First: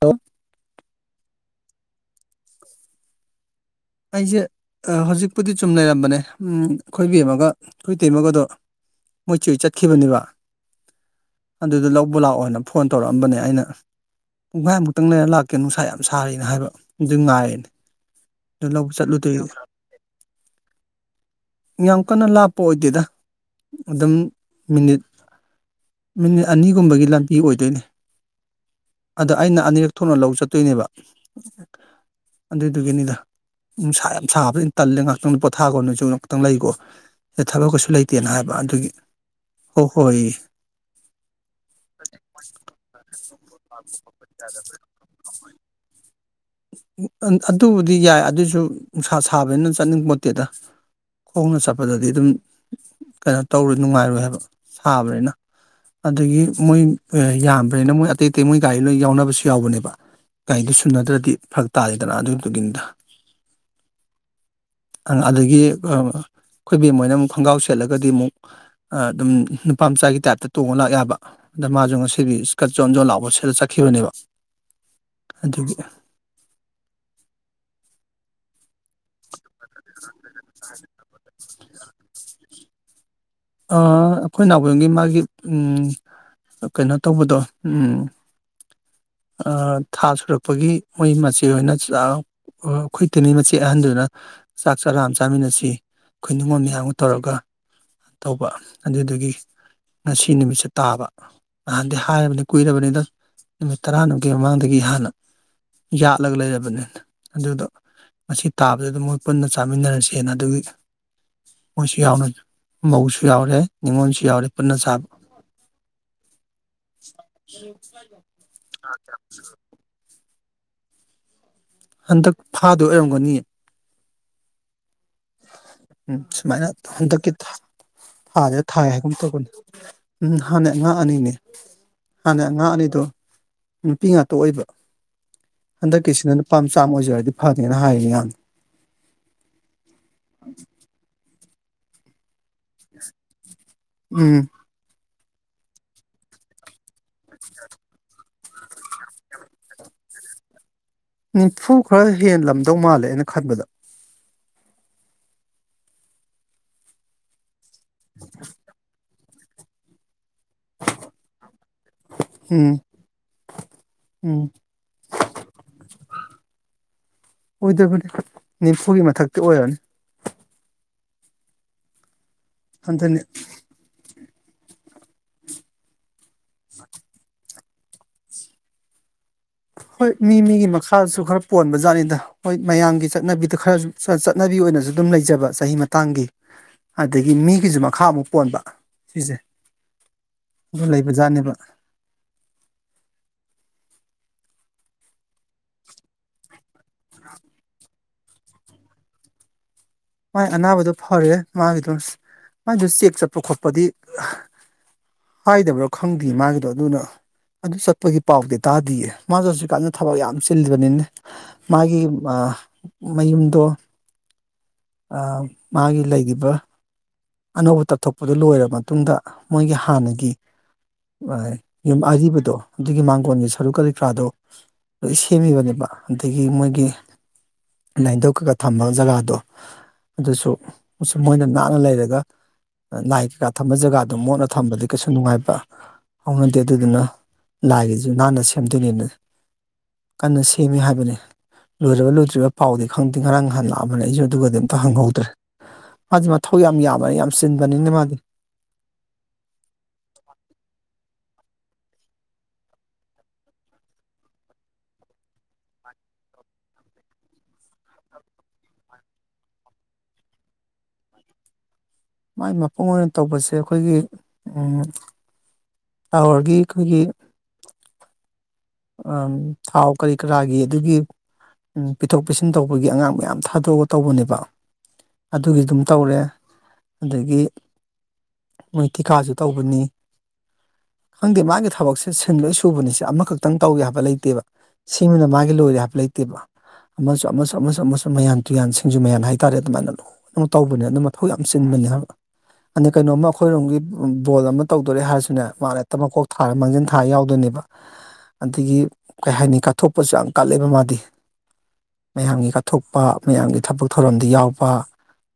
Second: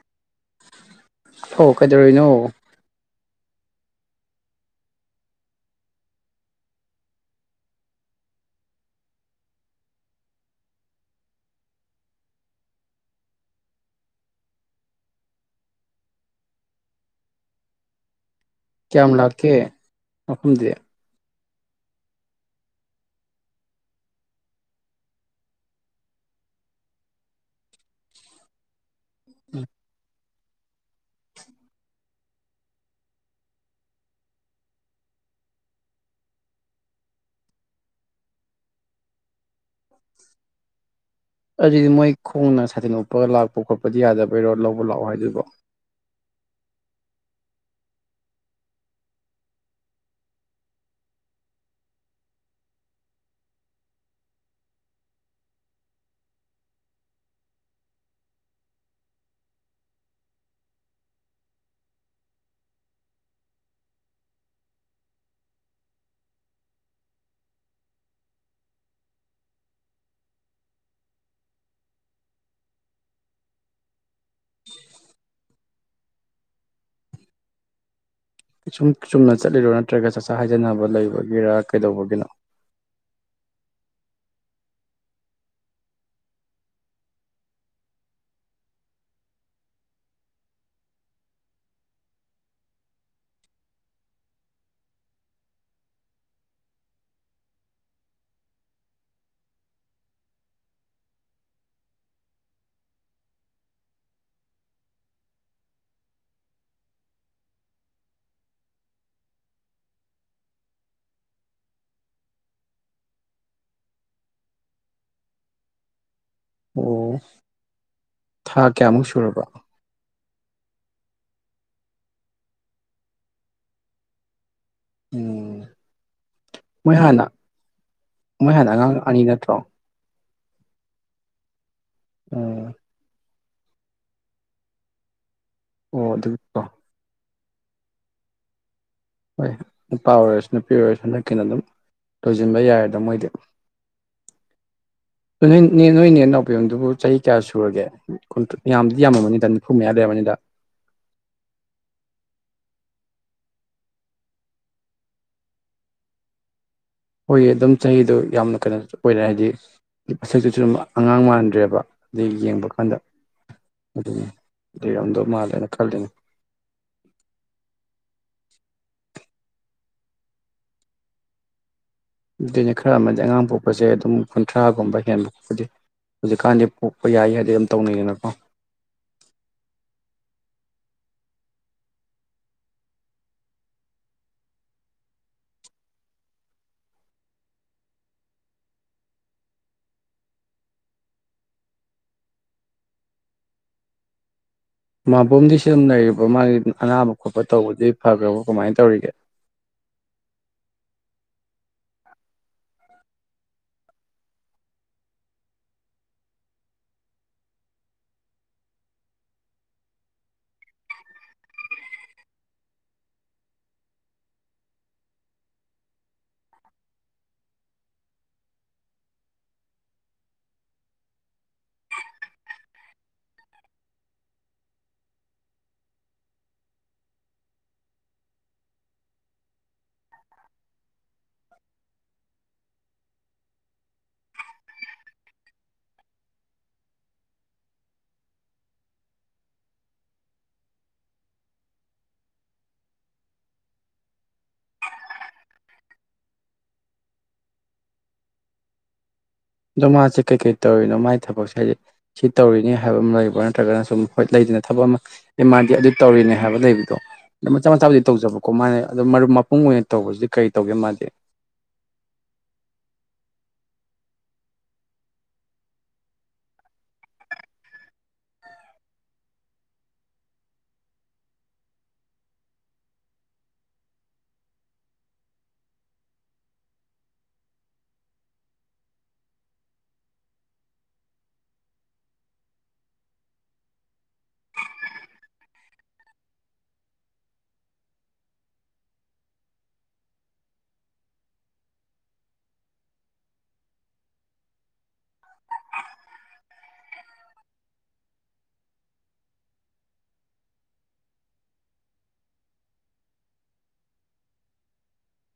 ꯂꯣ ꯍꯣ ꯀꯩꯗꯧꯔꯤꯅꯣ ꯑꯩꯁꯦ ꯍꯧꯖꯤꯛꯄꯨꯗꯤ ꯆꯨꯝ ꯂꯩꯔꯝꯕꯅꯦ ꯈꯣꯏꯕꯦꯝꯃꯒ ꯈꯣꯏ ꯇꯩꯃꯒꯗꯣ ꯃꯣꯏꯆꯦ ꯍꯣꯏ ꯆꯠꯈꯤꯕꯅꯦꯕ ꯑꯗꯨꯗ ꯂꯧꯕ ꯂꯥꯛꯑꯣꯅ ꯐꯣꯟ ꯇꯧꯔꯛꯑꯝꯕꯅꯦ ꯑꯩꯅ ꯄꯨꯡꯈꯥꯏ ꯑꯃꯨꯛꯇꯪ ꯂꯩꯔ ꯂꯥꯛꯀꯦ ꯅꯨꯡꯁꯥ ꯌꯥꯝ ꯁꯥꯔꯤꯅ ꯍꯥꯏꯕ ꯑꯗꯨ ꯉꯥꯏꯔꯦꯅꯦ ꯑꯗꯨ ꯂꯧꯕ ꯀꯌꯥꯝ ꯆꯠꯂꯨꯗꯣꯏ ꯂꯥꯛꯀꯦ ꯃꯐꯝꯗꯤ ꯌꯥꯝ ꯀꯟꯅ ꯂꯥꯞꯄ ꯑꯣꯏꯗꯦꯗ ꯑꯗꯨꯝ ꯃꯤꯅꯤꯠ ꯃꯤꯅꯤꯠ ꯑꯅꯤꯒꯨꯝꯕꯒꯤ ꯂꯝꯕꯤ ꯑꯣꯏꯗꯣꯏꯅꯦ ꯑꯗ ꯑꯩꯅ ꯑꯅꯤꯔꯛ ꯊꯣꯛꯅ ꯂꯎ ꯆꯠꯇꯣꯏꯅꯦꯕ ꯑꯗꯨꯗꯨꯒꯤꯅꯤꯗ ꯅꯨꯡꯁꯥ ꯌꯥꯝ ꯁꯥꯕꯖꯤ ꯇꯜꯂꯦ ꯉꯥꯏꯍꯛꯇꯪ ꯄꯣꯊꯥꯒꯣ ꯅꯣꯏꯁꯨ ꯉꯥꯛꯇꯪ ꯂꯩꯒꯣ ꯊꯕꯛ ꯀꯩꯁꯨ ꯂꯩꯇꯦꯅ ꯍꯥꯏꯕ ꯑꯗꯨꯒꯤ ꯍꯣ ꯍꯣꯏ ꯑꯗꯨꯗꯤ ꯃꯣꯏ ꯈꯣꯡꯅ ꯁꯥꯇꯤꯟ ꯎꯞꯄꯒ ꯂꯥꯛꯄ ꯈꯣꯠꯄꯗꯤ ꯌꯥꯗꯕꯩꯔꯣ ꯂꯧꯕ ꯂꯥꯛꯑꯣ ꯍꯥꯏꯗꯨꯕꯣ ꯑꯗꯨꯕꯨꯗꯤ ꯌꯥꯏ ꯑꯗꯨꯏꯖꯨ ꯅꯨꯡꯁꯥ ꯁꯥꯕꯅꯤꯅ ꯆꯠꯅꯤꯡꯕꯄꯣꯠꯇꯦꯗ ꯈꯣꯡꯅ ꯆꯠꯄꯗꯗꯤ ꯑꯗꯨꯝ ꯀꯩꯅꯣ ꯇꯧꯔꯣꯏ ꯅꯨꯡꯉꯥꯏꯔꯣꯏ ꯍꯥꯏꯕ ꯁꯥꯕꯅꯤꯅ ꯑꯗꯒꯤ ꯃꯣꯏ ꯌꯥꯝꯕꯅꯤꯅ ꯃꯣꯏ ꯑꯇꯩ ꯑꯇꯩ ꯃꯣꯏ ꯒꯥꯔꯤ ꯂꯣꯏ ꯌꯥꯎꯅꯕꯁꯨ ꯌꯥꯎꯕꯅꯦꯕ ꯒꯔꯤꯗꯣ ꯁꯨꯅꯗ꯭ꯔꯗꯤ ꯐꯔꯛ ꯇꯥꯔꯦꯗꯅ ꯑꯗꯨꯗꯨꯒꯤꯅꯤꯗ ꯑꯗꯥꯒꯤ ꯈꯣꯏ ꯕꯦꯝꯃ ꯈꯣꯏꯅ ꯑꯃꯨꯛ ꯈꯣꯡꯒ꯭ꯔꯥꯎ ꯁꯦꯠꯂꯒꯗꯤ ꯃꯨꯛ ꯑꯗꯨꯝ ꯅꯨꯄꯥ ꯃꯆꯥꯒꯤ ꯇꯥꯏꯞꯇ ꯇꯣꯡꯉ ꯂꯥꯛ ꯌꯥꯕ ꯑꯗꯥ ꯃꯥꯖꯨ ꯉꯁꯤꯗꯤ ꯁꯀꯠ ꯖꯣꯟꯖꯣꯟ ꯂꯥꯎꯕ ꯁꯦꯠꯂ ꯆꯠꯈꯤꯕꯅꯦꯕ ꯑꯗꯨꯒꯤ ꯁꯨꯝ ꯆꯨꯝꯅ ꯆꯠꯂꯤꯔꯣ ꯅꯠꯇ꯭ꯔꯒ ꯆꯥꯛꯆꯥ ꯍꯥꯏꯖꯅꯕ ꯂꯩꯕꯒꯤꯔꯥ ꯀꯩꯗꯧꯕꯒꯤꯅꯣ ꯑꯥ ꯑꯩꯈꯣꯏ ꯅꯥꯎꯕꯦꯝꯒꯤ ꯃꯥꯒꯤ ꯎꯝ ꯀꯩꯅꯣ ꯇꯧꯕꯗꯣ ꯎꯝ ꯊꯥ ꯁꯨꯔꯛꯄꯒꯤ ꯃꯣꯏ ꯃꯆꯦ ꯍꯣꯏꯅ [unintelligible] ꯈꯣꯏꯇꯣꯅꯤ ꯃꯆꯦ ꯑꯍꯟꯗꯨꯅ ꯆꯥꯛ ꯆꯔꯥ ꯑꯃ ꯆꯥꯃꯤꯟꯅꯁꯤ ꯈꯣꯏ ꯅꯤꯉꯣꯟ ꯃꯌꯥꯝꯒ ꯇꯧꯔꯒ ꯇꯧꯕ ꯑꯗꯨꯗꯒꯤ ꯉꯁꯤ ꯅꯨꯃꯤꯠꯁꯦ ꯇꯥꯕ ꯅꯍꯥꯟꯗꯩ ꯍꯥꯏꯔꯕꯅꯤ ꯀꯨꯏꯔꯕꯅꯤꯗ ꯅꯨꯃꯤꯠ ꯇꯔꯥꯅꯤꯛꯀꯤ ꯃꯃꯥꯡꯗꯒꯤ ꯍꯥꯟꯅ ꯌꯥꯠꯂꯒ ꯂꯩꯔꯕꯅꯤ ꯑꯗꯨꯗꯣ ꯉꯁꯤ ꯇꯥꯕꯗꯨꯗ ꯃꯣꯏ ꯄꯨꯟꯅ ꯆꯥꯃꯤꯟꯅꯔꯁꯦꯅ ꯑꯗꯨꯒꯤ ꯃꯣꯏꯁꯨ ꯌꯥꯎꯅ ꯃꯧꯁꯨ ꯌꯥꯎꯔꯦ ꯅꯤꯉꯣꯟꯁꯨ ꯌꯥꯎꯔꯦ ꯄꯨꯟꯅ ꯆꯕ ꯑꯣ ꯊꯥ ꯀꯌꯥꯃꯨꯛ ꯁꯨꯔꯕ ꯍꯟꯗꯛ ꯐꯥꯗꯣꯏ ꯑꯣꯏꯔꯝꯒꯅꯤꯌꯦ ꯎꯝ ꯎꯝ ꯁꯨꯃꯥꯏꯅ ꯃꯣꯏ ꯍꯥꯟꯅ ꯍꯟꯗꯛꯀꯤ ꯃꯣꯏ ꯊꯥꯖꯤꯗ ꯍꯥꯟꯅ ꯊꯥꯏ ꯑꯉꯥꯡ ꯍꯥꯏꯒꯨꯝ ꯑꯅꯤ ꯇꯧꯕꯅꯦ ꯅꯠꯇ꯭ꯔꯣ ꯎꯝ ꯍꯥꯟꯅ ꯑꯉꯥꯡ ꯑꯅꯤꯅꯦ ꯍꯥꯅ ꯎꯝ ꯑꯉꯥꯡ ꯑꯅꯤꯗꯨ ꯅꯨꯄꯤ ꯉꯥꯛꯇ ꯑꯣꯏꯕ ꯑꯣ ꯍꯟꯗꯛꯀꯤꯁꯤꯅ ꯅꯨꯄꯥ ꯑꯗꯨꯒꯤꯀꯣ ꯃꯆꯥ ꯑꯃ ꯑꯣꯏꯖꯔꯗꯤ ꯐꯅꯦꯅ ꯍꯥꯏ ꯌꯥꯝ ꯍꯣꯏ ꯅꯨꯄꯥ ꯑꯣꯏꯔꯁꯨ ꯅꯨꯄꯤ ꯑꯣꯏꯔꯁꯨ ꯍꯟꯗꯛꯀꯤꯅ ꯑꯗꯨꯝ ꯂꯣꯏꯁꯤꯟꯕ ꯌꯥꯔꯦꯗ ꯃꯣꯏꯗꯤ ꯎꯝ ꯅꯣꯏꯅꯦ ꯅꯥꯎꯕꯦꯝꯗꯨꯕꯨ ꯆꯍꯤ ꯀꯌꯥ ꯁꯨꯔꯒꯦ ꯀꯨꯟ ꯌꯥꯝꯗꯤ ꯌꯥꯝꯃꯅꯤꯗ ꯅꯤꯐꯨ ꯃꯌꯥ ꯂꯩꯔꯝꯃꯅꯤꯗ ꯅꯤꯐꯨ ꯈꯔ ꯍꯦꯜꯂꯝꯗꯧ ꯃꯥꯜꯂꯦ ꯑꯩꯅ ꯈꯟꯕꯗ ꯍꯣꯏꯒꯤ ꯑꯗꯨꯝ ꯆꯍꯤꯗꯣ ꯌꯥꯝꯅ ꯀꯩꯅꯣꯁꯨ ꯑꯣꯏꯔꯦ ꯍꯥꯏꯗꯤ ꯃꯁꯛꯇꯨꯁꯨ ꯑꯗꯨꯝ ꯑꯉꯥꯡ ꯃꯥꯟꯗ꯭ꯔꯦꯕ ꯑꯗꯩ ꯌꯦꯡꯕ ꯎꯝ ꯀꯥꯟꯗ ꯑꯗꯨ ꯎꯝ ꯂꯤꯔꯝꯗꯧ ꯃꯥꯜꯂꯦꯅ ꯈꯜꯂꯤꯅꯦ ꯑꯣꯏꯗꯕꯅꯤ ꯅꯤꯝꯐꯨꯒꯤ ꯃꯊꯛꯇꯤ ꯑꯣꯏꯔꯅꯤ ꯑꯗꯨꯅꯦ ꯈꯔ ꯑꯗꯨꯅꯤ ꯑꯃꯗꯤ ꯑꯉꯥꯡ ꯄꯣꯛꯄꯁꯦ ꯑꯗꯨꯝ ꯀꯨꯟꯊ꯭ꯔꯥꯒꯨꯝꯕ ꯍꯦꯟꯕ ꯈꯣꯠꯄꯗꯤ ꯍꯨꯖꯤꯛꯀꯥꯟꯗꯤ ꯄꯣꯛꯄ ꯌꯥꯏ ꯌꯗꯦ ꯌꯥꯝ ꯇꯧꯅꯩꯗꯅꯀꯣ ꯍꯣꯏ ꯃꯤ ꯃꯤꯒꯤ ꯃꯈꯥꯁꯨ ꯈꯔ ꯄꯣꯟꯕꯖꯥꯠꯅꯤꯗ ꯍꯣꯏ ꯃꯌꯥꯝꯒꯤ ꯆꯠꯅꯕꯤꯗ ꯈꯔꯁꯨ ꯆꯠꯅꯕꯤ ꯑꯣꯏꯅꯁꯨ ꯑꯗꯨꯝ ꯂꯩꯖꯕ ꯆꯍꯤ ꯃꯇꯥꯡꯒꯤ ꯑꯗꯒꯤ ꯃꯤꯒꯤꯖꯨ ꯃꯈꯥ ꯑꯃꯨꯛ ꯄꯣꯟꯕ ꯁꯤꯖꯦ ꯑꯗꯨ ꯂꯩꯕ ꯖꯥꯠꯅꯦꯕ ꯃꯥꯕꯣꯝꯗꯤ ꯁꯤꯗꯥ ꯑꯗꯨꯝ ꯂꯩꯔꯤꯕ ꯃꯥꯒꯤ ꯑꯅꯥꯕ ꯈꯣꯠꯄ ꯇꯧꯕꯗꯤ ꯐꯈ꯭ꯔꯕ ꯀꯃꯥꯏꯅ ꯇꯧꯔꯤꯒꯦ ꯃꯥꯥꯏ ꯑꯅꯥꯕꯗꯣ ꯐꯔꯦ ꯃꯥꯒꯤꯗꯣ ꯃꯥꯏꯗꯨ ꯆꯦꯛ ꯆꯠꯄ ꯈꯣꯠꯄꯗꯤ ꯍꯥꯏꯗꯕ꯭ꯔꯥ ꯈꯪꯗꯦ ꯃꯥꯒꯤꯗꯣ ꯑꯗꯨꯅ ꯑꯗꯨ ꯆꯠꯄꯒꯤ ꯄꯥꯎꯗꯤ ꯇꯥꯗꯤꯌꯦ ꯃꯥꯗꯣ ꯍꯥꯁꯤꯛꯀꯥꯟꯗ ꯊꯕꯛ ꯌꯥꯝ ꯆꯤꯜꯂꯤꯕꯅꯤꯅꯦ ꯃꯥꯒꯤ ꯃꯥ ꯃꯌꯨꯝꯗꯣ ꯑꯥ ꯃꯥꯒꯤ ꯂꯩꯔꯤꯕ ꯑꯅꯧꯕ ꯇꯞꯊꯣꯛꯄꯗꯨ ꯂꯣꯏꯔꯥ ꯃꯇꯨꯡꯗ ꯃꯣꯏꯒꯤ ꯍꯥꯟꯅꯒꯤ ꯌꯨꯝ ꯑꯔꯤꯕꯗꯣ ꯑꯗꯨꯒꯤ ꯃꯥꯡꯒꯣꯟꯒꯤ ꯁꯔꯨꯛ ꯀꯔꯤ ꯀꯔꯥꯗꯣ ꯂꯣꯏ ꯁꯦꯝꯃꯤꯕ ꯅꯤꯄꯥ ꯑꯗꯒꯤ ꯃꯣꯏꯒꯤ ꯂꯥꯏꯟꯗꯧ ꯀꯒ ꯊꯝꯕ ꯖꯒꯥꯗꯣ ꯑꯗꯨꯁꯨ ꯎꯁꯨ ꯃꯣꯏꯅ ꯅꯥꯟꯅ ꯂꯩꯔ ꯗꯥ ꯂꯥꯏ ꯀꯩꯀꯥ ꯊꯝꯕ ꯖꯒꯥꯗꯣ ꯃꯣꯠꯅ ꯊꯝꯕꯗꯤ ꯀꯩꯁꯨ ꯅꯨꯡꯉꯥꯏꯕ꯭ꯔꯥ ꯍꯧꯎꯅꯗꯦ ꯑꯗꯨꯗꯨꯅ ꯂꯥꯏꯒꯤꯁꯨ ꯅꯥꯟꯅ ꯁꯦꯝꯗꯣꯏꯅꯦꯅ ꯀꯟꯅ ꯁꯦꯝꯃꯦ ꯍꯥꯏꯕꯅꯦ ꯂꯣꯏꯔꯕ ꯂꯣꯏꯗ꯭ꯔꯤꯕ ꯄꯥꯎꯗꯤ ꯈꯪꯗꯦ ꯉꯔꯥꯡ ꯅꯍꯥꯟ ꯂꯥꯛꯑꯝꯕꯅꯤ ꯑꯩꯁꯨ ꯑꯗꯨꯒꯗꯤ ꯑꯝꯇ ꯍꯪꯍꯧꯗ꯭ꯔꯦ ꯃꯥꯗꯤ ꯃꯊꯧ ꯌꯥꯝ ꯌꯥꯝꯕꯅꯤ ꯌꯥꯝ ꯆꯤꯟꯕꯅꯤꯅ ꯃꯥꯗꯤ ꯑꯗꯣ ꯃꯥꯁꯦ ꯀꯩꯀꯩ ꯇꯧꯔꯤꯅꯣ ꯃꯥꯏ ꯊꯕꯛꯁꯦ ꯍꯥꯏꯗꯤ ꯁꯤ ꯇꯧꯔꯤꯅꯤ ꯍꯥꯏꯕ ꯑꯃ ꯂꯩꯕ꯭ꯔꯥ ꯅꯠꯇ꯭ꯔꯒꯅ ꯁꯨꯝ ꯍꯣꯏ ꯂꯩꯗꯅ ꯊꯕꯛ ꯑꯃ ꯑꯦ ꯃꯥꯗꯤ ꯑꯗꯨ ꯇꯧꯔꯤꯅꯦ ꯍꯥꯏꯕ ꯂꯩꯕꯗꯣ ꯑꯗꯨ ꯃꯆꯥ ꯃꯆꯥꯕꯨꯗꯤ ꯇꯧꯖꯕꯀꯣ ꯃꯥꯅꯦ ꯑꯗꯣ ꯃꯔꯨꯞ ꯃꯄꯨꯡ ꯑꯣꯏꯅ ꯇꯧꯕꯁꯤꯗꯤ ꯀꯔꯤ ꯇꯧꯒꯦ ꯃꯥꯗꯤ ꯃꯥꯏ ꯃꯄꯨꯡ ꯑꯣꯏꯅ ꯇꯧꯕꯁꯦ ꯑꯩꯈꯣꯏꯒꯤ ꯎꯡ ꯇꯥꯋꯔꯒꯤ ꯑꯩꯈꯣꯏꯒꯤ ꯑꯡ ꯊꯥꯎ ꯀꯔꯤ ꯀꯔꯥꯒꯤ ꯑꯗꯨꯒꯤ ꯎꯝ ꯄꯤꯊꯣꯛ ꯄꯤꯁꯤꯟ ꯇꯧꯕꯒꯤ ꯑꯉꯥꯡ ꯃꯌꯥꯝ ꯊꯥꯗꯣꯛꯑꯒ ꯇꯧꯕꯅꯦꯕ ꯑꯗꯨꯒꯤꯗꯨꯝ ꯇꯧꯔꯦ ꯑꯗꯒꯤ ꯃꯣꯏ ꯊꯤꯀꯥꯁꯨ ꯇꯧꯕꯅꯤ ꯈꯪꯗꯦ ꯃꯥꯒꯤ ꯊꯕꯛꯁꯦ ꯁꯤꯟ ꯂꯣꯏ ꯁꯨꯕꯅꯤꯁꯦ ꯑꯃꯈꯛ ꯈꯤꯇꯪ ꯇꯧꯋꯤ ꯍꯥꯏꯕ ꯂꯩꯇꯦꯕ ꯁꯤꯃꯅ ꯃꯥꯒꯤ ꯂꯣꯏꯔꯦ ꯍꯥꯏꯕ ꯂꯩꯇꯦꯕ ꯑꯃꯁꯨ ꯑꯃꯁꯨ ꯑꯃꯁꯨ ꯑꯃꯁꯨ ꯃꯌꯥꯟ ꯇꯨꯌꯥꯟ ꯁꯤꯡꯖꯨ ꯃꯌꯥꯟ ꯍꯥꯏꯇꯥꯔꯦ ꯑꯗꯨꯃꯥꯏꯅ ꯂ ꯇꯧꯕꯅꯦ ꯑꯗꯨ ꯃꯊꯧ ꯌꯥꯝ ꯆꯤꯟꯕꯅꯦ ꯍꯥꯏꯕ ꯑꯗ ꯀꯩꯅꯣꯃ ꯑꯩꯈꯣꯏꯔꯣꯝꯒꯤ ꯕꯣꯜ ꯑꯃ ꯇꯧꯗꯣꯔꯦ ꯍꯥꯏꯔꯁꯅꯦ ꯃꯥꯅ ꯍꯦꯛꯇ ꯃꯀꯣꯛ ꯊꯥꯔ ꯃꯥꯡꯖꯤꯟ ꯊꯥ ꯊꯥ ꯌꯥꯎꯗꯣꯏꯅꯦꯕ ꯑꯗꯒꯤ ꯀꯩ ꯍꯥꯏꯅꯤ ꯀꯠꯊꯣꯛꯄꯁꯨ ꯌꯥꯝ ꯀꯜꯂꯦꯕ ꯃꯥꯗꯤ ꯃꯌꯥꯝꯒꯤ ꯀꯠꯊꯣꯛꯄ ꯃꯌꯥꯝꯒꯤ ꯊꯕꯛ ꯊꯧꯔꯝꯗ ꯌꯥꯎꯕ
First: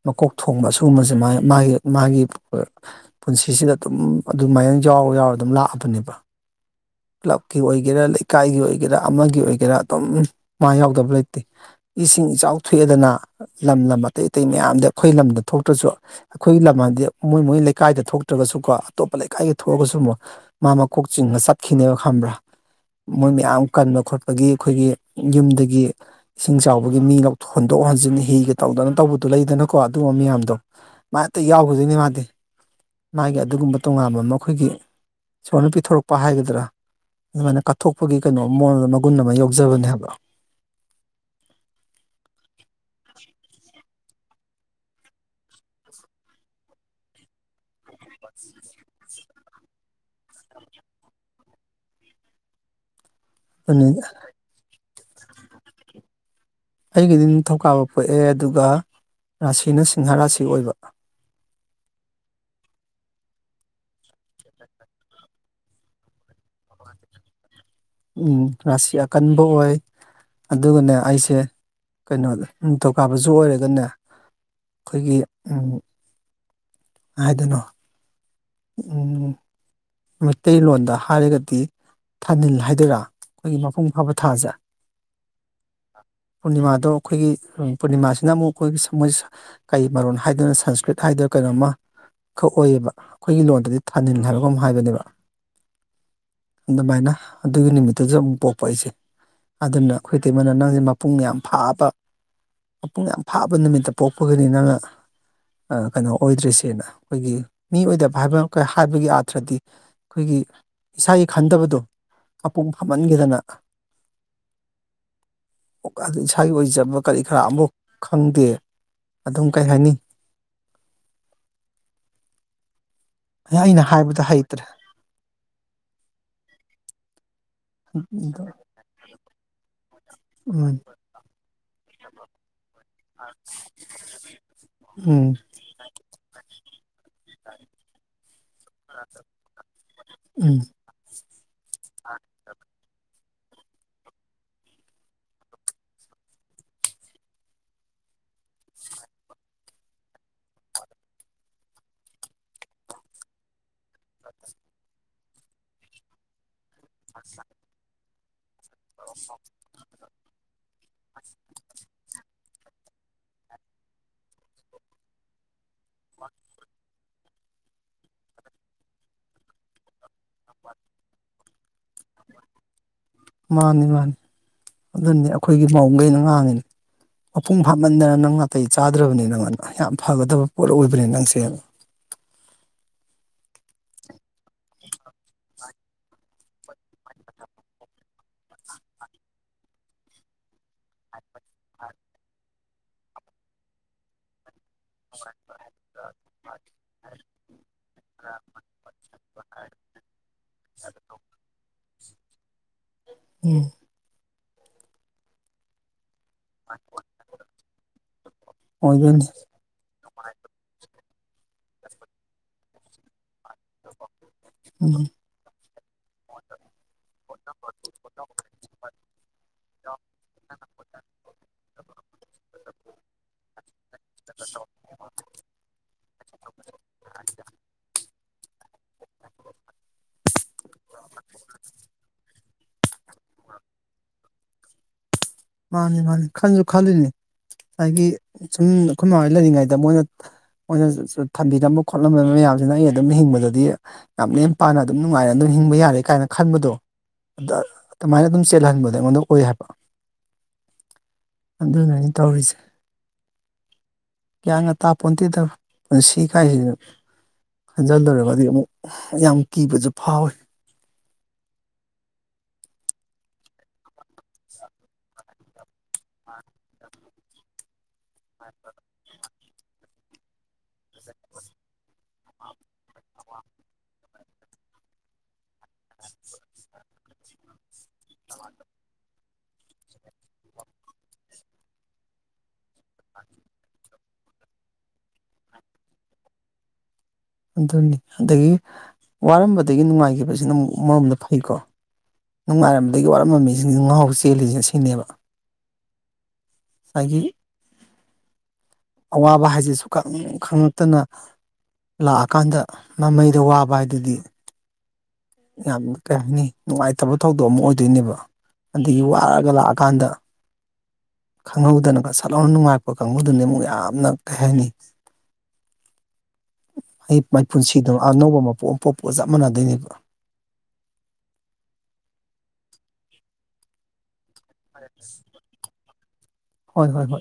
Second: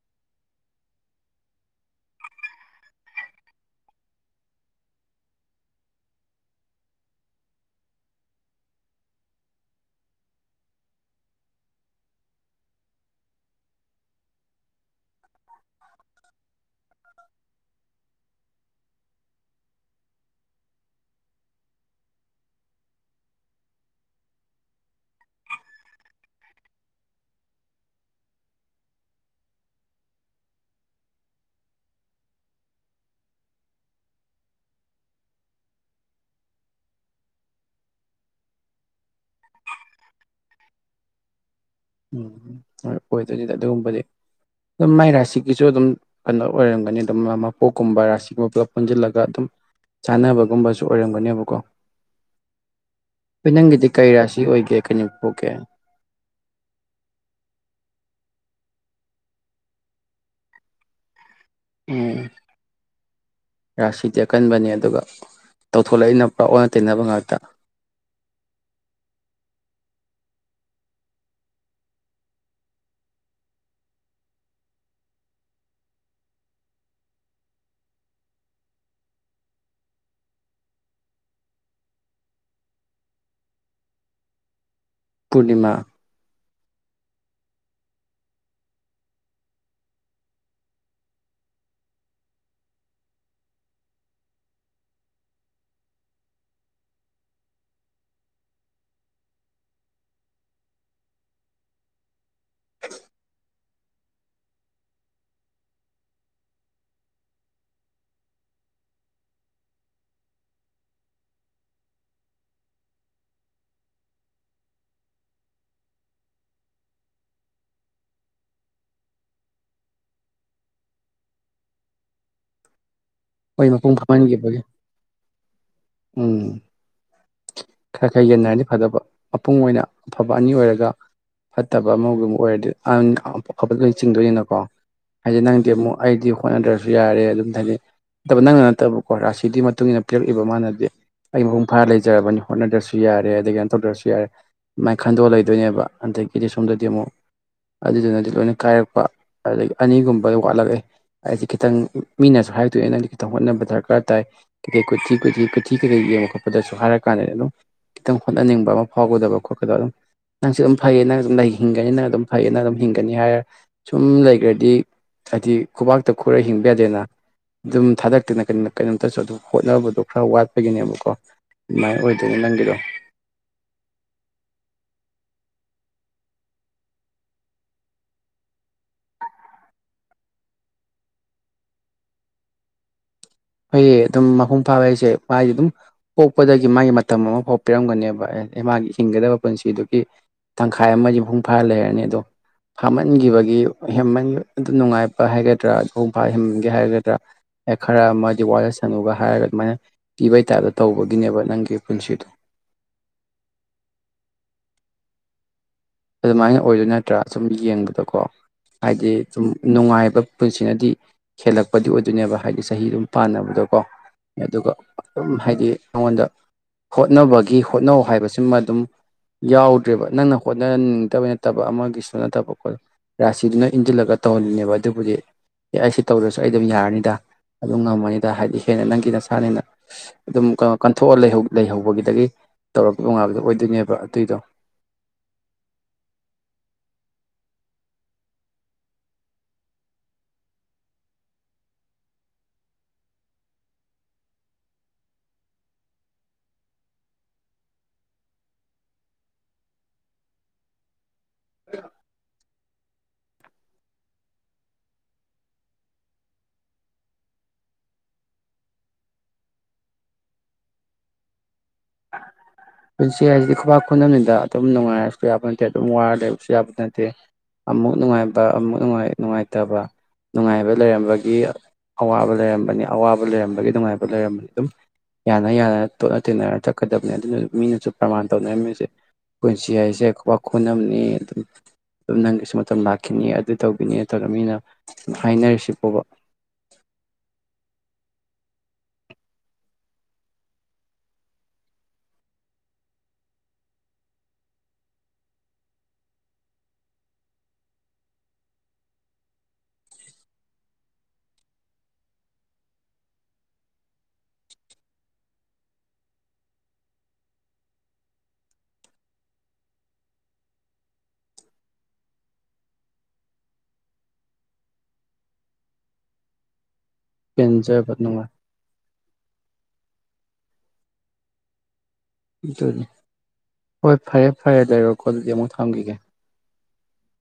ꯃꯀꯣꯛ ꯊꯣꯡꯕ ꯑꯁꯤꯒꯨꯝꯕꯁꯤ ꯃꯥ ꯃꯥꯒꯤ ꯃꯥꯒꯤ ꯄꯨꯟꯁꯤꯁꯤꯗ ꯑꯗꯨꯝ ꯑꯗꯨꯃꯥꯏꯅ ꯌꯥꯎꯔ ꯌꯥꯎꯔ ꯑꯗꯨꯝ ꯂꯥꯛꯑꯕꯅꯦꯕ ꯀ꯭ꯂꯕꯀꯤ ꯑꯣꯏ ꯑꯣꯏꯒꯦꯔꯥ ꯂꯩꯀꯥꯏꯒꯤ ꯑꯣꯏꯒꯦꯔꯥ ꯑꯃꯒꯤ ꯑꯣꯏꯒꯦꯔꯥ ꯑꯗꯨꯝ ꯃꯥ ꯌꯥꯎꯗꯕ ꯂꯩꯇꯦ ꯏꯁꯤꯡ ꯏꯆꯥꯎ ꯊꯣꯛꯑꯦꯗꯅ ꯂꯝ ꯂꯝ ꯑꯇꯩ ꯑꯇꯩ ꯃꯌꯥꯝꯗ ꯑꯩꯈꯣꯏ ꯂꯝꯗ ꯊꯣꯛꯇ꯭ꯔꯁꯨ ꯑꯩꯈꯣꯏꯒꯤ ꯂꯝ ꯍꯥꯏꯗꯤ ꯃꯣꯏ ꯃꯣꯏ ꯂꯩꯀꯥꯏꯗ ꯊꯣꯛꯇ꯭ꯔꯒꯁꯨꯀꯣ ꯑꯇꯣꯞꯄ ꯂꯩꯀꯥꯏꯗ ꯊꯣꯛꯑꯒꯁꯨ ꯑꯃꯨꯛ ꯃꯥ ꯃꯀꯣꯛ ꯆꯤꯡꯉ ꯆꯠꯈꯤꯅꯦꯕ ꯈꯪꯕ꯭ꯔꯥ ꯃꯣꯏ ꯃꯌꯥꯝ ꯀꯟꯕ ꯈꯣꯠꯄꯒꯤ ꯑꯩꯈꯣꯏꯒꯤ ꯌꯨꯝꯗꯒꯤ ꯏꯁꯤꯡ ꯆꯥꯎꯕꯒꯤ ꯃꯤ ꯂꯧ ꯍꯣꯟꯗꯣꯛ ꯍꯣꯟꯖꯤꯟ ꯍꯤꯒ ꯇꯧꯗꯅ ꯇꯧꯕꯗꯣ ꯂꯩꯗꯅꯀꯣ ꯑꯗꯨꯒꯨꯝꯕ ꯃꯌꯥꯝꯗꯣ ꯃꯥ ꯍꯦꯛꯇ ꯌꯥꯎꯒꯤꯗꯣꯏꯅꯤ ꯃꯥꯗꯤ ꯃꯥꯒꯤ ꯑꯗꯨꯒꯨꯝꯕ ꯇꯣꯉꯥꯟꯕ ꯑꯃ ꯑꯩꯈꯣꯏꯒꯤ ꯏꯁꯣꯔꯅ ꯄꯤꯊꯣꯔꯛꯄ ꯍꯥꯏꯒꯗ꯭ꯔꯥ ꯑꯗꯨꯃꯥꯏꯅ ꯀꯠꯊꯣꯛꯄꯒꯤ ꯀꯩꯅꯣ ꯃꯑꯣꯟꯗ ꯃꯒꯨꯟ ꯑꯃ ꯌꯥꯎꯖꯕꯅꯦꯕ ꯎꯝ ꯍꯣꯏ ꯑꯣꯏꯗꯣꯏꯅꯤꯗ ꯑꯗꯨꯒꯨꯝꯕꯗꯤ ꯑꯗꯨꯝ ꯃꯥꯏ ꯔꯥꯁꯤꯒꯤꯁꯨ ꯑꯗꯨꯝ ꯀꯩꯅꯣ ꯑꯣꯏꯔꯝꯒꯅꯤ ꯑꯗꯨꯝ ꯃꯄꯣꯛꯀꯨꯝꯕ ꯔꯥꯁꯤꯒꯨꯝꯕ ꯄꯨꯂꯞ ꯄꯨꯟꯁꯤꯜꯂꯒ ꯒꯥ ꯑꯗꯨꯝ ꯆꯥꯅꯕꯒꯨꯝꯕꯁꯨ ꯑꯣꯏꯔꯝꯒꯅꯦꯕꯀꯣ ꯍꯣꯏ ꯅꯪꯒꯤꯗꯤ ꯑꯗꯨꯅ ꯀꯔꯤ ꯔꯥꯁꯤ ꯑꯣꯏꯒꯦ ꯀꯩ ꯅꯨꯃꯤꯠ ꯄꯣꯛꯀꯦ ꯑꯩꯒꯤꯗꯤ ꯅꯤꯡꯊꯧꯀꯥꯕ ꯄꯣꯛꯑꯦ ꯑꯗꯨꯒ ꯔꯥꯁꯤꯅ ꯁꯤꯡꯍꯥ ꯔꯥꯁꯤ ꯑꯣꯏꯕ ꯎꯝ ꯔꯥꯁꯤꯗꯤ ꯑꯀꯟꯕꯅꯤ ꯑꯗꯨꯒ ꯇꯧꯊꯣꯂꯛꯏ ꯅ ꯄꯨꯔꯥ ꯑꯣꯏꯅ ꯇꯩꯅꯕ ꯉꯥꯛꯇ ꯎꯝ ꯔꯥꯁꯤ ꯑꯀꯟꯕ ꯑꯣꯏ ꯑꯗꯨꯒꯅꯦ ꯑꯩꯁꯦ ꯀꯩꯅꯣꯗ ꯅꯤꯡꯊꯧꯀꯥꯕꯁꯨ ꯑꯣꯏꯔꯒꯅꯦ ꯑꯩꯈꯣꯏꯒꯤ ꯎꯝ ꯍꯥꯏꯗꯣꯅꯣ ꯎꯝ ꯃꯩꯇꯩꯂꯣꯟꯗ ꯍꯥꯏꯔꯒꯗꯤ ꯊꯥꯅꯤꯜ ꯍꯥꯏꯗꯣꯏꯔꯥ ꯑꯩꯈꯣꯏꯒꯤ ꯃꯄꯨꯡ ꯐꯥꯕ ꯊꯥꯖ ꯄꯨꯔꯅꯤꯃꯥ ꯄꯨꯔꯅꯤꯃꯥꯗꯣ ꯑꯈꯣꯏꯒꯤ ꯎꯡ ꯄꯨꯔꯅꯤꯃꯥꯁꯤꯅ ꯑꯃꯨꯛ ꯈꯣꯏꯒꯤ [unintelligible] ꯀꯩ ꯃꯔꯣꯟ ꯍꯥꯏꯗꯨꯅ ꯁꯪꯁꯀ꯭ꯔꯤꯠ ꯍꯥꯏꯗꯣꯢꯔꯣ ꯀꯩꯅꯣꯝꯃ ꯈꯛ ꯑꯣꯏꯑꯕ ꯈꯣꯏꯒꯤ ꯂꯣꯟꯗꯗꯤ ꯊꯥꯅꯤꯜ ꯍꯥꯏꯕ ꯀꯩꯅꯣꯝ ꯍꯥꯏꯕꯅꯦꯕ ꯑꯗꯨꯃꯥꯏꯅ ꯑꯗꯨꯒꯤ ꯅꯨꯃꯤꯠꯇꯖꯨ ꯑꯃꯨꯛ ꯄꯣꯛꯄ ꯑꯩꯁꯦ ꯑꯗꯨꯅ ꯈꯣꯏ ꯏꯇꯩꯃꯅ ꯅꯪꯖꯦ ꯃꯄꯨꯡ ꯌꯥꯝ ꯐꯥꯕ ꯃꯄꯨꯡ ꯌꯥꯝ ꯐꯥꯕ ꯅꯨꯃꯤꯠꯇ ꯄꯣꯛꯄꯒꯅꯤ ꯅꯪꯅ ꯑꯥ ꯀꯩꯅꯣ ꯑꯣꯏꯗ꯭ꯔꯤꯁꯦꯅ ꯑꯩꯈꯣꯏꯒꯤ ꯃꯤ ꯑꯣꯏꯗꯕ ꯍꯥꯏꯕ ꯍꯥꯏꯕꯒꯤ ꯑꯥꯠ ꯊꯔꯗꯤ ꯈꯣꯏꯒꯤ ꯏꯁꯥꯒꯤ ꯈꯟꯗꯕꯗꯣ ꯃꯄꯨꯡ ꯐꯥꯃꯟꯒꯤꯗꯅ [inaudible] [unintelligible] ꯏꯁꯥꯒꯤ ꯑꯣꯏꯖꯕ ꯀꯔꯤ ꯀꯔꯥ ꯑꯝꯕꯣꯛ ꯈꯪꯗꯦ ꯑꯗꯨꯝ ꯀꯩ ꯍꯥꯏꯅꯤ ꯍꯣꯏ ꯑꯩꯅ ꯃꯄꯨꯡ ꯍꯥꯏꯕꯗ ꯐꯥꯃꯟꯒꯤꯕꯒꯤ ꯍꯩꯇ꯭ꯔꯦ ꯎꯝ ꯈꯔꯥ ꯈꯔꯥ ꯌꯦꯟꯅꯔꯗꯤ ꯐꯗꯧꯕ ꯃꯄꯨꯡ ꯑꯣꯏꯅ ꯑꯐꯕ ꯑꯅꯤ ꯎꯝ ꯑꯣꯏꯔꯒ ꯐꯠꯇꯕ ꯑꯃꯒꯨꯝꯕ ꯑꯣꯏꯔꯗꯤ [unintelligible] ꯂꯣꯏ ꯆꯤꯡꯗꯣꯏꯅꯤꯅꯀꯣ ꯎꯝ ꯍꯥꯏꯗꯤ ꯅꯪ [unintelligible] ꯑꯩꯗꯤ ꯍꯣꯠꯅꯗ꯭ꯔꯁꯨ ꯌꯥꯔꯦ ꯑꯗꯨꯝꯇꯅꯤ ꯅꯠꯇꯕ ꯅꯪꯅ ꯅꯠꯇꯕꯀꯣ ꯔꯥꯁꯤꯗꯨꯢ ꯃꯇꯨꯡ ꯏꯟꯅ ꯄꯤꯔꯛꯏꯕ ꯎꯝ ꯃꯥꯅꯗꯤ ꯑꯩ ꯃꯄꯨꯡ ꯐꯥꯅ ꯂꯩꯖꯔꯕꯅꯤ ꯍꯣꯠꯅꯗ꯭ꯔꯁꯨ ꯌꯥꯔꯦ ꯑꯗꯒꯤ ꯀꯩꯅꯣ ꯇꯧꯗꯔꯁꯨ ꯌꯥꯔꯦ ꯑꯗꯨꯃꯥꯏ ꯈꯟꯗꯣꯛꯑ ꯂꯩꯗꯣꯏꯅꯦꯕ ꯑꯗꯒꯤꯗꯤ ꯁꯣꯝꯗꯗꯤ ꯑꯃꯨꯛ ꯑꯗꯨꯗꯨꯅꯗꯤ ꯂꯣꯏꯅ ꯀꯥꯏꯔꯛꯄ ꯑꯗꯨꯗꯒꯤ ꯑꯅꯤꯒꯨꯝꯕ ꯋꯥꯠꯂꯛꯑꯦ ꯑꯩꯖꯦ ꯈꯤꯇꯪ ꯃꯤꯅꯁꯨ ꯍꯥꯏꯔꯛꯇꯣꯏꯅꯦ ꯅꯪꯗꯤ [unintelligible] ꯍꯣꯠꯅꯕ ꯗꯔꯀꯥꯔ ꯇꯥꯏ ꯀꯩꯀꯩ ꯀꯨꯊꯤ ꯀꯨꯊꯤ ꯀꯨꯊꯤ ꯀꯩꯀꯩ ꯌꯦꯡꯕ ꯈꯣꯠꯄꯗꯁꯨ ꯍꯥꯏꯔ ꯀꯥꯟꯗ ꯑꯗꯨꯝ ꯈꯤꯇꯪ ꯍꯣꯠꯅꯅꯤꯡꯕ ꯑꯃ ꯐꯥꯎꯒꯗꯕ ꯈꯣꯠꯀꯗꯕ ꯑꯗꯨꯝ ꯅꯪꯁꯦ ꯑꯗꯨꯝ ꯐꯩꯌꯦ ꯅꯪ ꯑꯗꯨꯝ ꯍꯤꯡꯒꯅꯤ ꯅꯪ ꯑꯗꯨꯝ ꯐꯩꯌꯦ ꯅꯪ ꯑꯗꯨꯝ ꯍꯤꯡꯒꯅꯤ ꯍꯥꯏꯔ ꯁꯨꯝ ꯂꯩꯒ꯭ꯔꯗꯤ ꯍꯥꯏꯗꯤ ꯈꯨꯕꯥꯛꯇ ꯈꯨꯔꯥ ꯍꯤꯡꯕ ꯌꯥꯗꯦꯅ ꯑꯗꯨꯝ ꯊꯥꯗꯛꯇꯅ ꯀꯟ ꯀꯩꯅꯣꯝꯇꯁꯨ ꯑꯗꯨ ꯍꯣꯠꯅꯕꯗꯣ ꯈꯔ ꯋꯥꯠꯄꯒꯤꯅꯦꯕꯀꯣ ꯑꯗꯨꯃꯥꯏꯅ ꯑꯣꯏꯗꯣꯏꯅꯦ ꯅꯪꯒꯤꯗꯣ ꯃꯥꯅꯤ ꯃꯥꯅꯤ ꯑꯗꯨꯅꯗꯤ ꯑꯩꯈꯣꯏꯒꯤ ꯃꯧꯒꯩꯅ ꯉꯥꯡꯉꯤꯅꯤ ꯃꯄꯨꯡ ꯐꯥꯃꯟꯗꯅ ꯅꯪ ꯅꯥꯇꯩ ꯆꯥꯗ꯭ꯔꯕꯅꯤ ꯅꯪ ꯑꯅꯥ ꯌꯥꯝ ꯐꯥꯒꯗꯕ ꯄꯣꯠ ꯑꯣꯏꯕꯅꯦ ꯅꯪꯁꯦꯅ ꯐꯩꯌꯦ ꯑꯗꯨꯝ ꯃꯄꯨꯡ ꯐꯥꯕ ꯍꯥꯏꯁꯦ ꯃꯥꯏ ꯑꯗꯨꯝ ꯄꯣꯛꯄꯗꯒꯤ ꯃꯥꯒꯤ ꯃꯇꯝ ꯑꯃ ꯐꯥꯎ ꯄꯤꯔꯝꯒꯅꯦꯕ ꯑꯦ ꯃꯥꯒꯤ ꯍꯤꯡꯒꯗꯕ ꯄꯨꯟꯁꯤꯗꯨꯒꯤ ꯇꯪꯈꯥꯏ ꯑꯃꯗꯤ ꯃꯄꯨꯡ ꯐꯥꯔ ꯂꯩꯔꯅꯤ ꯑꯗꯣ ꯐꯃꯟꯒꯤꯕꯒꯤ ꯍꯦꯟꯃꯟ ꯑꯗꯨ ꯅꯨꯡꯉꯥꯏꯕ ꯍꯥꯏꯒ [unintelligible] ꯈꯔ ꯑꯃ ꯋꯥꯔꯁꯅꯨꯒ ꯍꯥꯏꯔꯒ ꯑꯗꯨꯃꯥꯏꯅ ꯄꯤꯕꯩ ꯇꯥꯏꯞꯇ ꯇꯧꯕꯒꯤꯅꯦꯕ ꯅꯪꯒꯤ ꯄꯨꯟꯁꯤꯗꯣ ꯎꯝ ꯑꯗꯨꯃꯥꯏꯅ ꯑꯣꯏꯗꯣꯏ ꯅꯠꯇ꯭ꯔꯥ ꯁꯨꯝ ꯌꯦꯡꯕꯗꯀꯣ ꯍꯥꯏꯗꯤ ꯑꯣꯏꯗꯣꯏꯅꯤ ꯁꯨꯝ ꯅꯨꯡꯉꯥꯏꯕ ꯄꯨꯟꯁꯤꯅꯗꯤ ꯍꯦꯜꯂꯛꯄꯗꯤ ꯑꯣꯏꯗꯣꯏꯅꯦꯕ ꯍꯥꯏꯗꯤ ꯆꯍꯤ ꯑꯗꯨꯝ ꯄꯥꯟꯅꯕꯗꯣ ꯀꯣ ꯑꯗꯨꯒ ꯎꯝ ꯑꯗꯨꯝ ꯍꯥꯏꯗꯤ ꯑꯩꯉꯣꯟꯗ ꯍꯣꯠꯅꯕꯒꯤ ꯍꯣꯠꯅꯧ ꯍꯥꯏꯕꯁꯤꯃ ꯑꯗꯨꯝ ꯌꯥꯎꯗ꯭ꯔꯦꯕ ꯅꯪꯅ ꯍꯣꯠ [unintelligible] ꯅꯠꯇꯕ ꯑꯃꯒꯤꯁꯨ ꯅꯠꯇꯕ ꯀꯣ ꯔꯥꯁꯤꯗꯨꯅ ꯏꯟꯖꯤꯜꯂꯒ ꯇꯧꯍꯜꯂꯤꯅꯦꯕ ꯑꯗꯨꯕꯨꯗꯤ ꯑꯦ ꯑꯩ ꯁꯤ ꯇꯧꯔꯁꯨ ꯑꯩ ꯑꯗꯨꯝ ꯌꯥꯔꯅꯤꯗ ꯑꯗꯨꯝ ꯉꯝꯃꯅꯤꯗ ꯍꯥꯏꯗꯤ ꯍꯦꯟꯅ ꯅꯪꯒꯤ ꯅꯁꯥꯅꯦꯅ ꯑꯗꯨꯝ ꯀꯟꯊꯣꯛꯑ ꯂꯩꯍꯧ ꯂꯩꯍꯧꯕꯒꯤꯗꯒꯤ ꯇꯧꯔꯛꯄ ꯉꯥꯛꯇ ꯑꯣꯏꯗꯣꯏꯅꯦꯕ ꯑꯗꯨꯏꯗꯣ ꯃꯥꯟꯅꯤ ꯃꯥꯟꯅꯤ ꯈꯟꯖꯨ ꯈꯜꯂꯤꯅꯤ ꯉꯁꯥꯏꯒꯤ ꯁꯨꯝ ꯑꯩꯈꯣꯏ ꯃꯥꯍꯣꯏ ꯂꯩꯔꯤꯉꯩꯗ ꯃꯣꯏꯅ ꯃꯣꯏꯅ ꯊꯝꯕꯤꯔꯝꯕ ꯈꯣꯠꯂꯝ ꯃꯌꯥꯝꯖꯤꯅ ꯑꯩ ꯑꯗꯨꯝ ꯍꯤꯡꯕꯗꯗꯤ ꯌꯥꯝ ꯂꯦꯝ ꯄꯥꯅ ꯑꯗꯨꯝ ꯅꯨꯡꯉꯥꯏꯅ ꯑꯗꯨꯝ ꯍꯤꯡꯕ ꯌꯥꯔꯦ ꯀꯥꯏꯅ ꯈꯟꯕꯗꯣ ꯑꯗ ꯑꯗꯨꯃꯥꯏꯅ ꯑꯗꯨꯝ ꯆꯦꯜꯍꯟꯕꯗꯣ ꯑꯩꯉꯣꯟꯗ ꯑꯣꯏ ꯍꯥꯏꯕ ꯑꯗꯨꯅꯅꯤ ꯇꯧꯔꯤꯁꯦ ꯒ꯭ꯌꯥꯟꯒ ꯇꯥꯄꯣꯟꯇꯦꯗ ꯄꯨꯟꯁꯤ ꯀꯥꯏꯖꯦꯖꯨ ꯍꯟꯖꯟꯂꯨꯔꯒꯗꯤ ꯑꯃꯨꯛ ꯌꯥꯝ ꯀꯤꯕꯁꯨ ꯐꯥꯎꯋꯤ ꯄꯨꯟꯁꯤ ꯍꯥꯏꯁꯤꯗꯤ ꯈꯨꯕꯥꯛ ꯈꯨꯗꯝꯅꯤꯗ ꯑꯗꯨꯝ ꯅꯨꯡꯉꯥꯏꯔꯁꯨ ꯌꯥꯕ ꯅꯠꯇꯦ ꯑꯗꯨꯝ ꯋꯥꯔ ꯂꯩꯕꯁꯨ ꯌꯥꯕ ꯅꯠꯇꯦ ꯑꯃꯨꯛ ꯅꯨꯡꯉꯥꯏꯕ ꯑꯃꯨꯛ ꯅꯨꯡꯉꯥꯏ ꯅꯨꯡꯉꯥꯏꯇꯕ ꯅꯨꯡꯉꯥꯏꯕ ꯂꯩꯔꯝꯕꯒꯤ ꯑꯋꯥꯕ ꯂꯩꯔꯝꯕꯅꯤ ꯑꯋꯥꯕ ꯂꯩꯔꯝꯕꯒꯤ ꯅꯨꯡꯉꯥꯏꯕ ꯂꯩꯔꯝꯕꯅꯤ ꯑꯗꯨꯝ ꯌꯥꯅ ꯌꯥꯅ ꯇꯣꯠꯅ ꯇꯤꯟꯅꯔ ꯆꯠꯀꯗꯕꯅꯤ ꯑꯗꯨꯅ ꯑꯗꯨꯝ ꯃꯤꯅꯁꯨ ꯄ꯭ꯔꯃꯥꯟ ꯇꯧꯅꯔꯝꯃꯤꯁꯦ ꯄꯨꯟꯁꯤ ꯍꯥꯏꯁꯦ ꯈꯨꯕꯥꯛ ꯈꯨꯅꯝꯅꯤ ꯑꯗꯨꯝ ꯑꯗꯨꯝ ꯅꯪꯒꯤꯁꯨ ꯃꯇꯝ ꯂꯥꯛꯈꯤꯅꯤ ꯑꯗꯨ ꯇꯧꯈꯤꯅꯤ ꯇꯧꯔ ꯃꯤꯅ ꯍꯥꯏꯅꯔꯤꯁꯤ ꯕꯨꯕ ꯑꯗꯨꯅꯤ ꯑꯗꯒꯤ ꯋꯥꯔꯝꯕꯗꯒꯤ ꯅꯨꯡꯉꯥꯏꯈꯤꯕꯁꯤꯅ ꯑꯃꯨ ꯑꯃꯔꯣꯝꯗ ꯐꯩꯀꯣ ꯅꯨꯡꯉꯥꯏꯔꯝꯗꯒꯤ ꯋꯥꯠꯔꯝꯕ ꯃꯤꯁꯤꯡꯁꯤ ꯉꯥꯎꯔ ꯆꯦꯜꯂꯤꯁꯦ ꯑꯁꯤꯅꯦꯕ ꯍꯥꯏꯗꯤ ꯑꯋꯥꯕ ꯍꯥꯏꯁꯤ ꯁꯨꯈꯪ ꯈꯪꯉꯛꯇꯅ ꯂꯥꯛꯑꯀꯥꯟꯗ ꯃꯃꯩꯗ ꯋꯥꯕ ꯍꯥꯏꯗꯨꯗꯤ ꯌꯥꯝ ꯀꯩ ꯍꯥꯏꯅꯤ ꯅꯨꯡꯉꯥꯏꯇꯕ ꯊꯧꯗꯣꯛ ꯑꯃ ꯑꯣꯏꯗꯣꯏꯅꯦꯕ ꯑꯗꯒꯤ ꯋꯥꯔꯛꯒ ꯂꯥꯛꯑꯀꯥꯟꯗ ꯈꯪꯍꯧꯗꯅꯒꯁꯠ ꯂꯥꯎꯅ ꯅꯨꯡꯉꯥꯏꯛꯄ ꯀꯥꯡꯒꯨꯗꯨꯅꯦ ꯑꯃꯨꯛ ꯌꯥꯝꯅ ꯀꯩ ꯍꯥꯏꯅꯤ ꯑꯩ ꯃꯥꯏꯄꯨꯟꯁꯤꯗ ꯄꯦꯟꯖꯕ ꯅꯨꯡꯉꯥꯏ ꯑꯅꯧꯕ ꯃꯄꯣ ꯑꯃ ꯄꯣꯛꯄꯒ ꯆꯞ ꯃꯥꯟꯅꯗꯣꯏꯅꯦꯕ ꯑꯗꯨꯅꯤ ꯍꯣꯏ ꯐꯔꯦ ꯐꯔꯦ ꯂꯩꯔꯣꯀꯣ ꯑꯗꯨꯗꯤ ꯑꯃꯨꯛ ꯊꯝꯈꯤꯒꯦ ꯍꯣꯏ ꯍꯣꯏ ꯍꯣꯏ